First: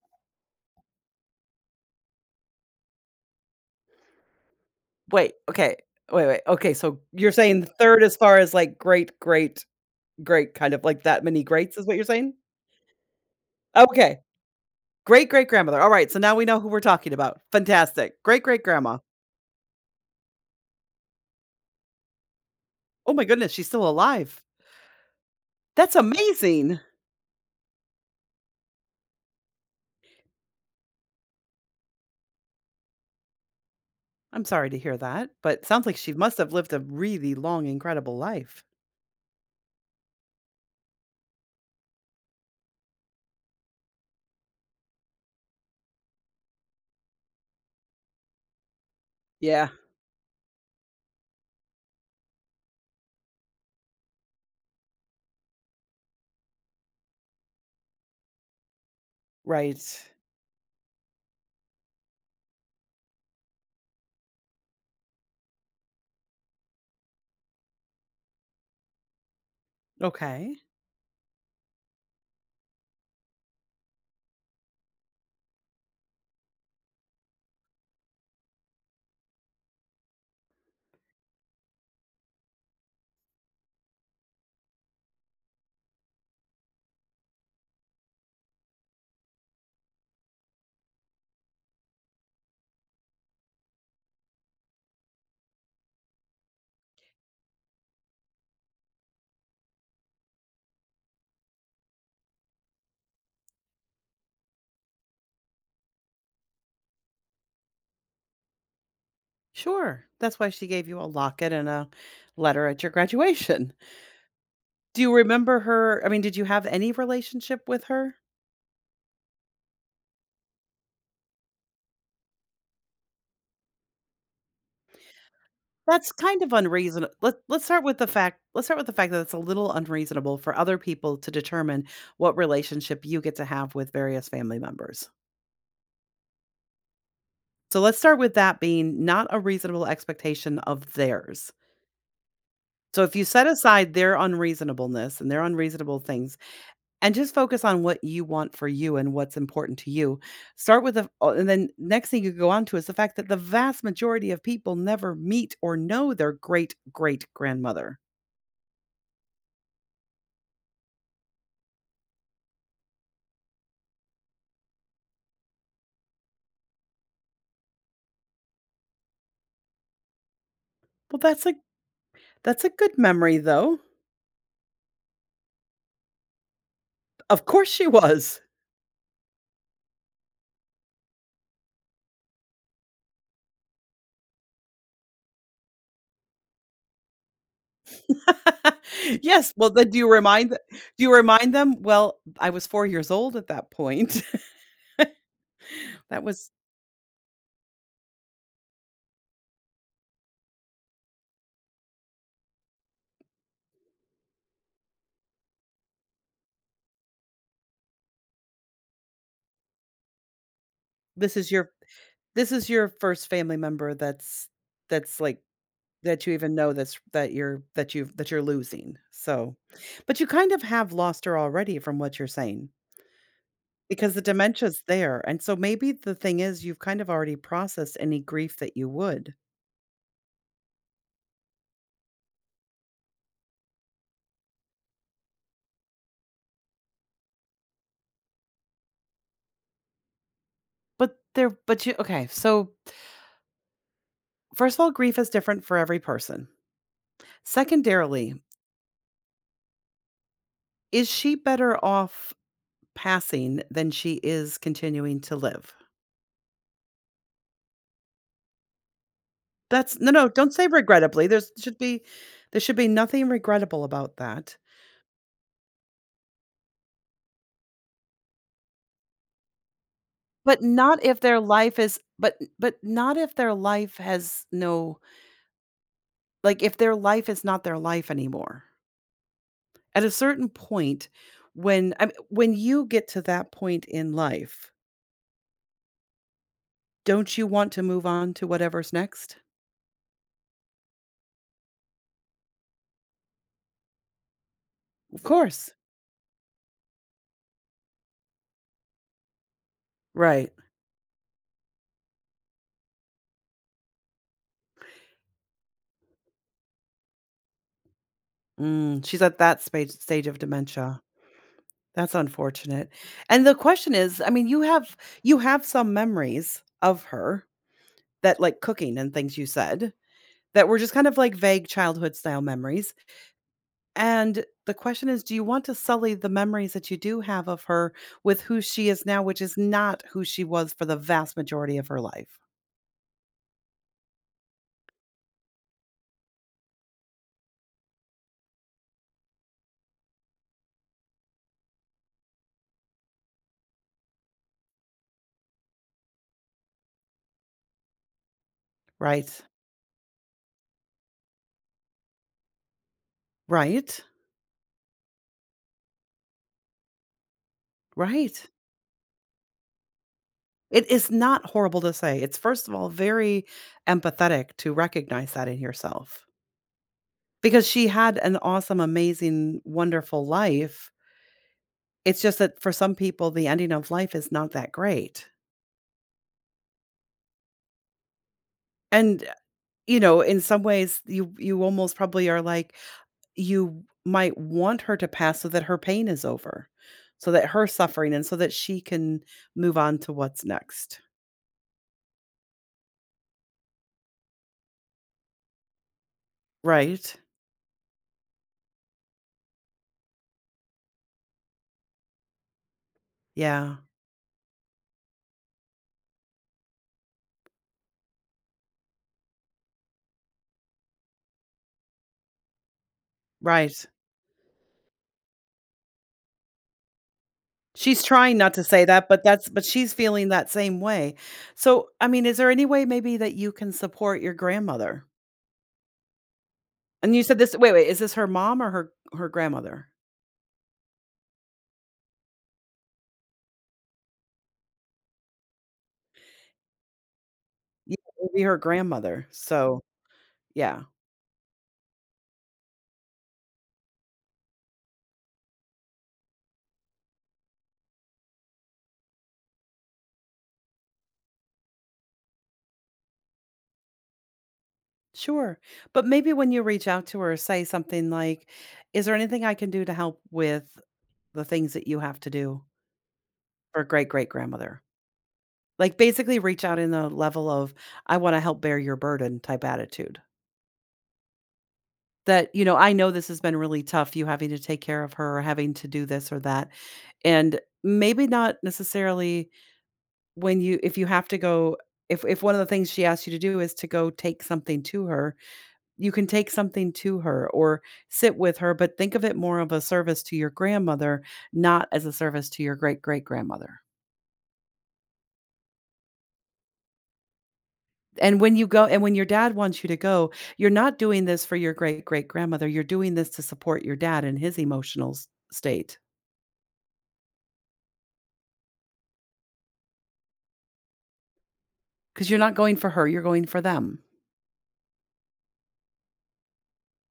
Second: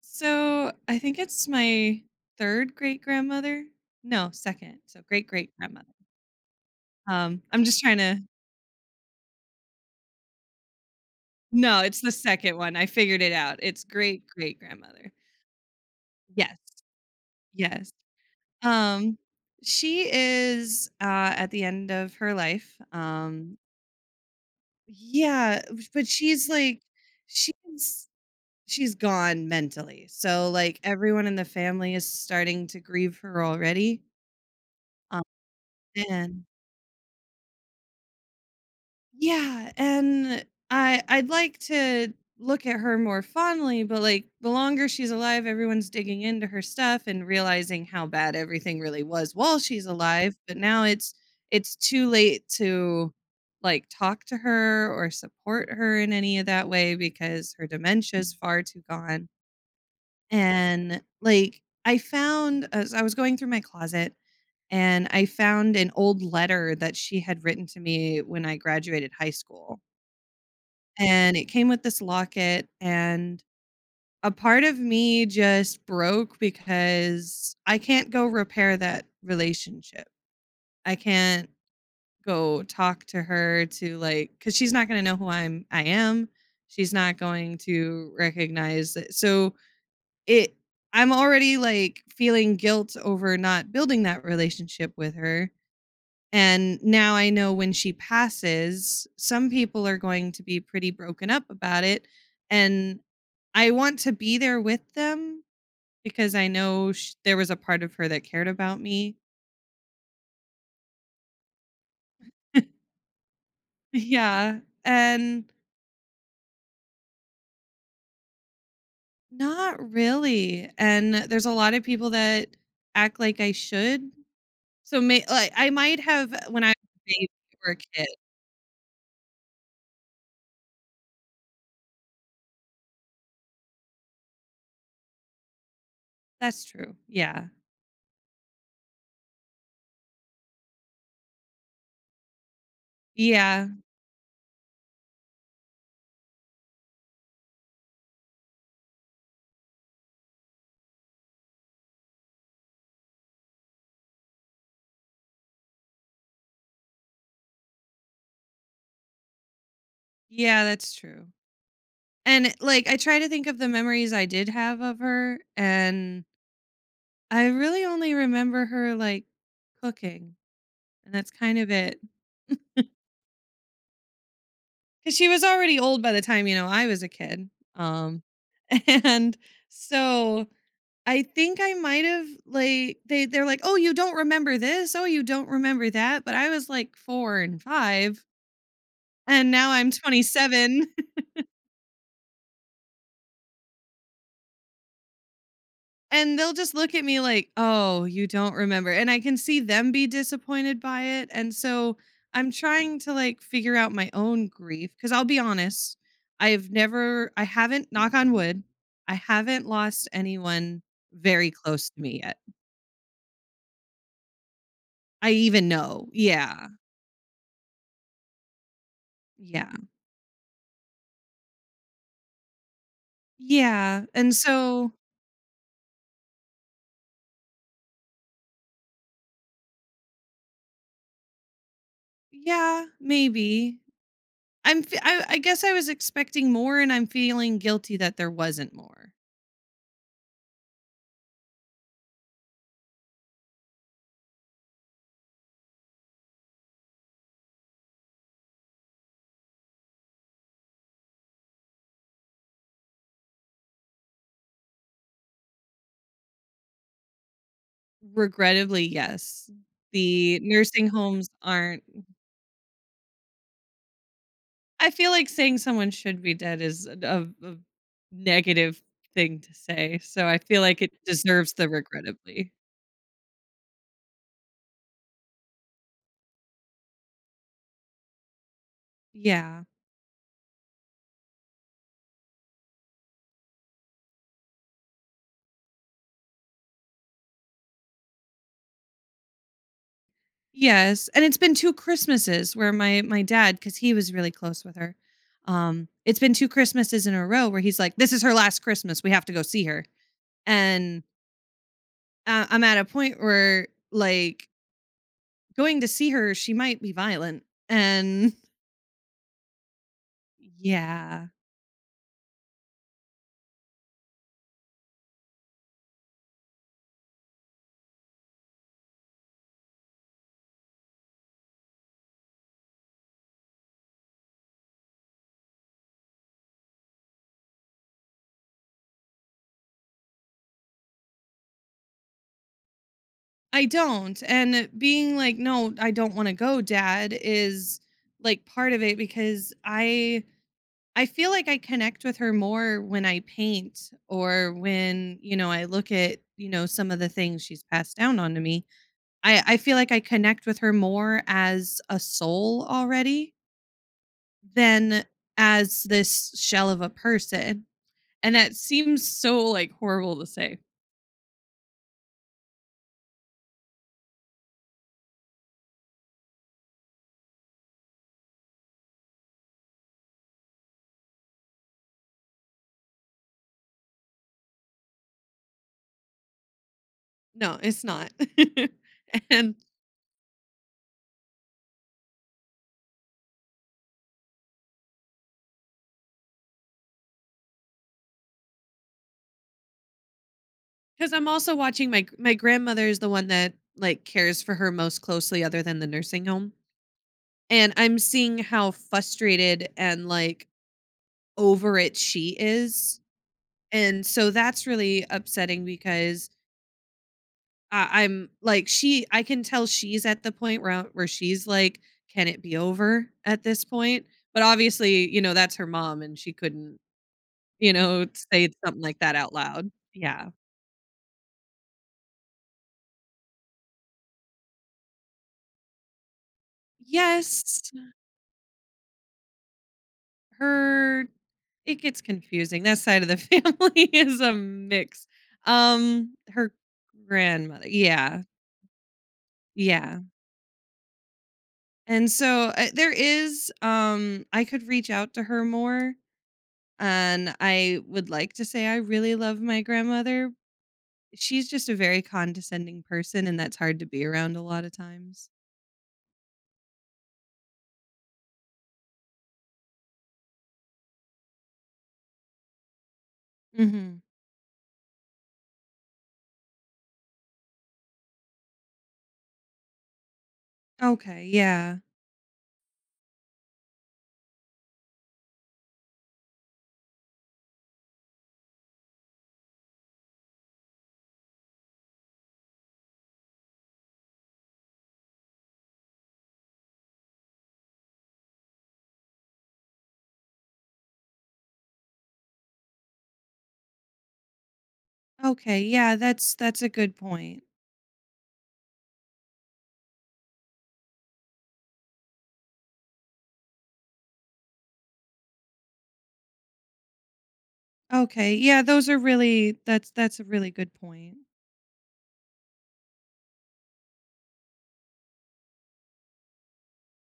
So I think it's my third great grandmother. No, second. So great Wait, great okay. grandmother. Wait, wait. Okay, so you're saying I'm just trying 3rd as to. far as, like, great, great, great, kind of like that many greats No, is what it's you're the saying? second one. I figured it out. It's Okay. great great grandmother. Great great grandmother. Alright, so now we Yes, know who we're talking about. yes. Fantastic. Great great grandma. Um, she is at the end of her life. Oh my goodness, she's still alive. Yeah, That's but amazing. She's she's gone mentally. So like everyone in the family is starting to grieve her already. I'm sorry to hear Um, that, but sounds like she must and have lived a really long, incredible life. Yeah, and I'd like to look at her more fondly, but like the longer she's alive, everyone's digging into her stuff and realizing how bad everything really was while Yeah, she's alive, but now it's too late to like talk to her or support her in any of that way because her dementia's far too gone. right. And like I found as I was going through my closet and I found an old letter that she had written to me when I graduated high school Okay. and it came with this locket and a part of me just broke because I can't go repair that relationship. I can't go talk to her to like cuz she's not going to know who I am. She's not going to recognize it. So it I'm already like feeling guilt over not building that relationship with her. And now I know when she passes, some people are going to be pretty broken up about it and I want to be there with them because I know there was a part of her that cared about me. Sure. That's why she gave you a locket and a letter at your graduation. Yeah. Do you And remember her? I mean, did you have any relationship with her? not really. And there's a lot of people that act like I should. So may like I might That's have kind of when I was a unreasonable. baby or a kid. Let's start with the fact that it's a little unreasonable for other people to determine what relationship you get to have with various family members. That's true. Yeah. So let's start with that being not a reasonable expectation of theirs. So if you set Yeah. aside their unreasonableness and their unreasonable things and just focus on what you want for you and, what's important to you, start with the oh, and then next thing you go on to is the fact that the vast majority of people never meet or know their great great grandmother. Yeah, that's true. And like I try to think of the memories I did have of her and I really only remember her like cooking. And Well, that's that's a kind of it. That's a good memory, though. 'Cause she was already old by the time, I was a Of kid. course she Um, was. and so I think I might have, like, they're like, "Oh, you don't remember this? Oh, you don't remember that?" But I was like 4 and 5, and Yes, well, now then I'm 27. do you remind them? "Well, I was 4 years old at that point." That And was they'll just look at me like, "Oh, you don't remember." And I can see them be disappointed by it. And so I'm trying to like figure out my own grief because I'll be honest, I've never, I haven't, knock on wood, I haven't lost anyone this is very your close to me yet. this is your first family member I like, even know. that you even Yeah. know, that you're losing, so Yeah. but you kind of have lost her already from what you're saying, Yeah. because the And dementia's so, there, and so maybe the thing is you've kind of already processed any grief that you would. yeah, maybe. I guess I was expecting more and I'm feeling guilty that there wasn't more. But there but you okay, so First of all, grief is different for every person. Secondarily, is she better off passing than she is continuing to live? Regrettably, yes. That's no, no, The don't say nursing regrettably. homes aren't. There should be nothing regrettable about that. I feel like saying someone should be dead is a a negative thing to say, so I feel like it deserves the but regrettably. but not if their life has no, like, if their life is not their life anymore. Yeah. At a certain point, when I mean, when you get to that point in life, don't you want to move on to whatever's next? Yes, and it's been 2 Christmases where my dad, because he was really close with her, Of course. It's been 2 Christmases in a row where he's like, "This is her last Christmas, we have to go see her." Right. And, I'm at a point where, like, going to see her, she might be violent, and She's at that stage of dementia. yeah. That's unfortunate. And the question is, I mean, you have some memories of her, that like cooking and things you said, that were just kind of like vague childhood style memories. And the question is, do you want to sully the memories that you do have of her with who she is now, which is not who she was for the vast majority of her life? I don't. And being like, "No, I don't wanna go, dad," is, like, part of it because I feel like I connect with her more when I paint or when, you know, I look at, you know, some of the things she's passed down onto me. Right. I feel like I connect with her more as a soul already Right. than as this shell of a person, and Right. that seems so, like, horrible to say. It is not horrible to say. It's, first of all, very empathetic to recognize that in yourself. Because she had an awesome, amazing, wonderful life. It's just that for some people, the ending of life is not that great. No, it's not. And, And you know, in some ways, you almost probably are like, you might want her to pass so that her pain is over, so that her suffering and so that she can move on to what's next. 'Cause I'm also watching my grandmother is the one that, like, cares for her most closely other than the nursing home, Right. and I'm seeing how frustrated and, like, over it she is, Yeah. and so that's really upsetting because I'm like, she I can tell she's at the point where she's like, "Can it be over at this Right. point?" But obviously, that's her mom, and she couldn't, you She's know, trying say not to something say like that, that out but loud. she's feeling Yeah. that same way. So, I mean, is there any way maybe that you can support your grandmother? And you said this Yes. wait, wait, is this her mom or her grandmother? Her It gets confusing. That side of the family is a mix. Her grandmother. Yeah, it Yeah. would be her grandmother, so, Yeah. yeah. And so there is I could reach out to her more and I would like to say I really love my grandmother. She's just a very condescending person and that's hard to be around a lot of times. Sure, but maybe when you reach out to her, say something like, "Is there anything I can do to help with the things that you have to do for Mhm. great-great-grandmother?" Like, basically reach out in the level of, "I wanna help bear your burden" type attitude. Okay, yeah. That, "I know this has been really tough, you having to take care of her, or having to do this or that," and maybe not necessarily. When you if you have to go if one of the things she asks you to do is to go take something to her, you can take something to her or sit with her, but think of it more of a service to your grandmother, not as a service to your great-great-grandmother. Okay, yeah, that's a good point. And when you go and when your dad wants you to go, you're not doing this for your great-great-grandmother, you're doing this to support your dad in his emotional s state, Okay, yeah, those are really that's a really good point. because 'cause you're not going for her, you're going for them.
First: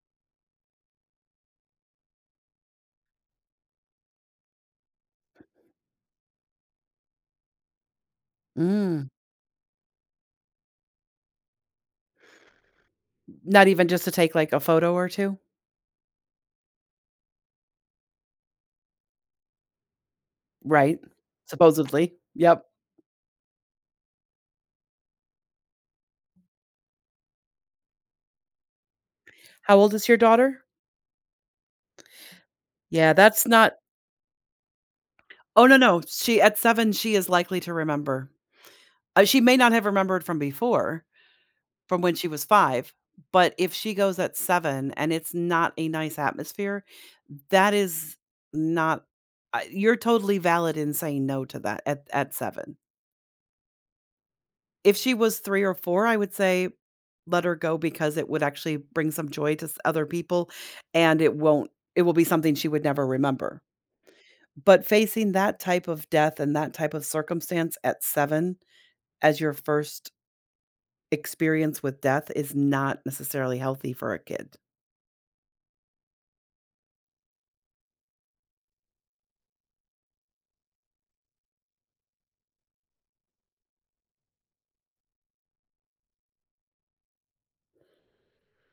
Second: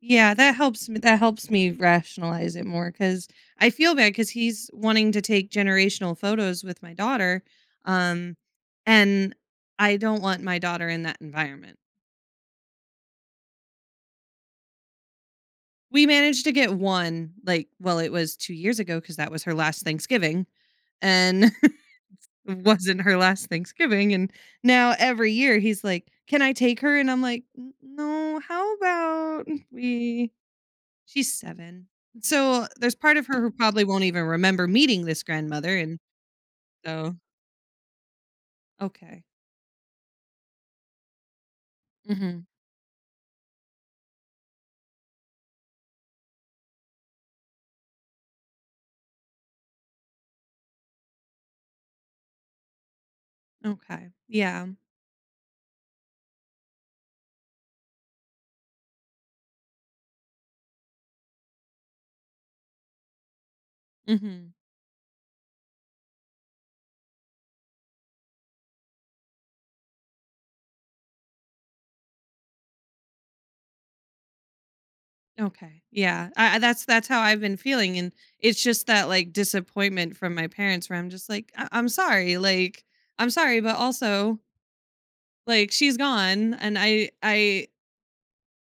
Yeah, that helps me rationalize it more because I feel bad because he's wanting to take generational photos with my daughter, um, Mm. and I don't want my daughter in that environment. Not even just to take, like, a photo or 2? We managed to get one, like well, it was 2 years ago because that was her last Thanksgiving, Right. and it Supposedly. Yep. wasn't her last Thanksgiving, and now every year he's like, "Can I take her?" And I'm like, "N no, how about How old is your we" daughter? She's 7. So, there's Yeah, part of her that's who not probably won't even remember meeting this oh, no, grandmother, and no, she at 7, she so is likely to remember. Okay. She may not have remembered from before, from when she was Mhm. 5, but if she goes at 7 and it's not a nice atmosphere, that is not I you're totally valid in saying no to that at 7. Okay. Yeah. If she was 3 or 4, I would say let her go because it would actually bring some joy to s other people, and it won't it will be something she would never remember. Mhm. But facing that type of death and that type of circumstance at 7 as your first experience with death is not necessarily healthy for a kid. Okay. Yeah. I that's how I've been feeling, and it's just that, like, disappointment from my parents where I'm just like, "I'm sorry, like, I'm sorry, but also, like, she's gone, and I I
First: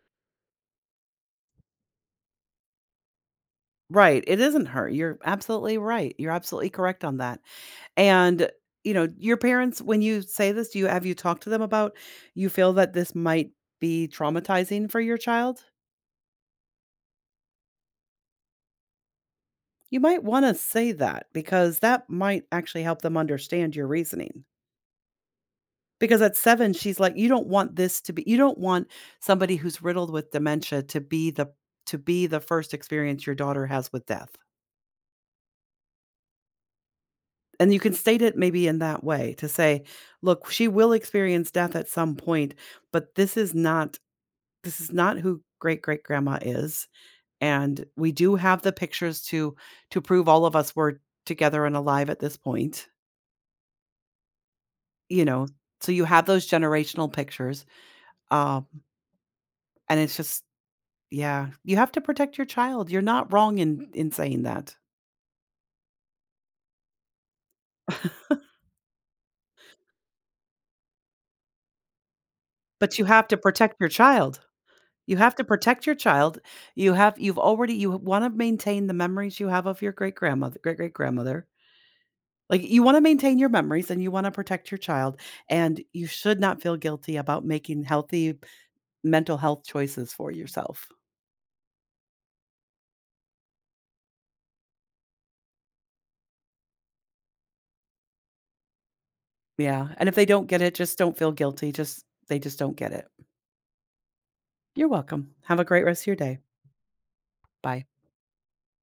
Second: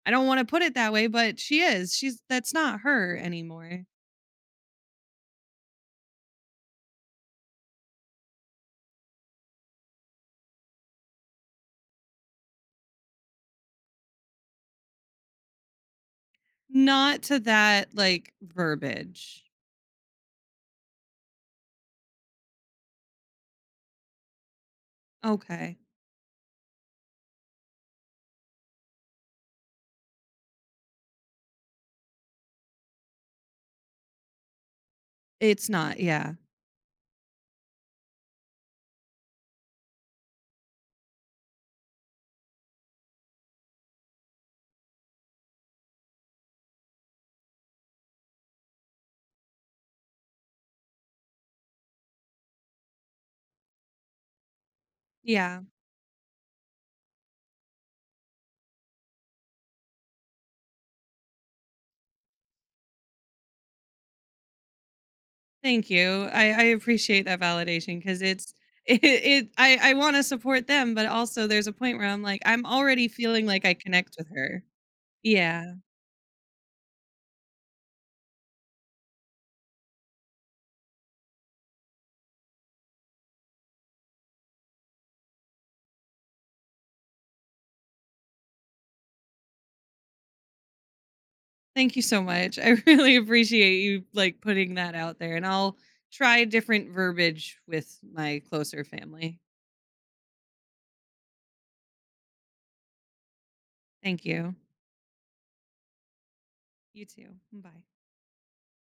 I don't wanna put it that way, but she is. She's That's not her anymore." Right, it isn't her, you're absolutely right, you're absolutely correct on that, and, you know, your parents, when you say this, do you have you talked to them about, you feel that this might be traumatizing for your child? Not to that, like, verbiage. You might wanna say that because that might actually help them understand your reasoning. Okay. Because at 7, she's like, "You don't want this to be you don't want somebody who's riddled with dementia to be the first experience your daughter has with death." It's not, yeah. And you can state it maybe in that way to say, "Look, she will experience death at some point, but this is not who great-great-grandma is, and we do have the pictures to prove all of us were together and alive at this point. You know, Yeah, so you have those generational pictures, um, and it's just, yeah, you have to protect your child, you're not wrong in saying that, thank you. I appreciate that validation because it's it I wanna support them, but also there's a point where I'm like, I'm but you already have to feeling like I protect your connect with child. her. You have to Yeah. protect your child, you wanna maintain the memories you have of your great-grandmother great-great-grandmother, like, you wanna maintain your memories and you wanna protect your child, and you should not feel guilty about making healthy mental health choices for yourself. Thank you so much. I really appreciate you, like, putting that out there, and I'll try different verbiage with my closer family. Yeah, and if they don't get it, just don't feel guilty, just they just don't get it. Thank you. You're welcome. Have a great rest of your day. You too. Bye. Bye.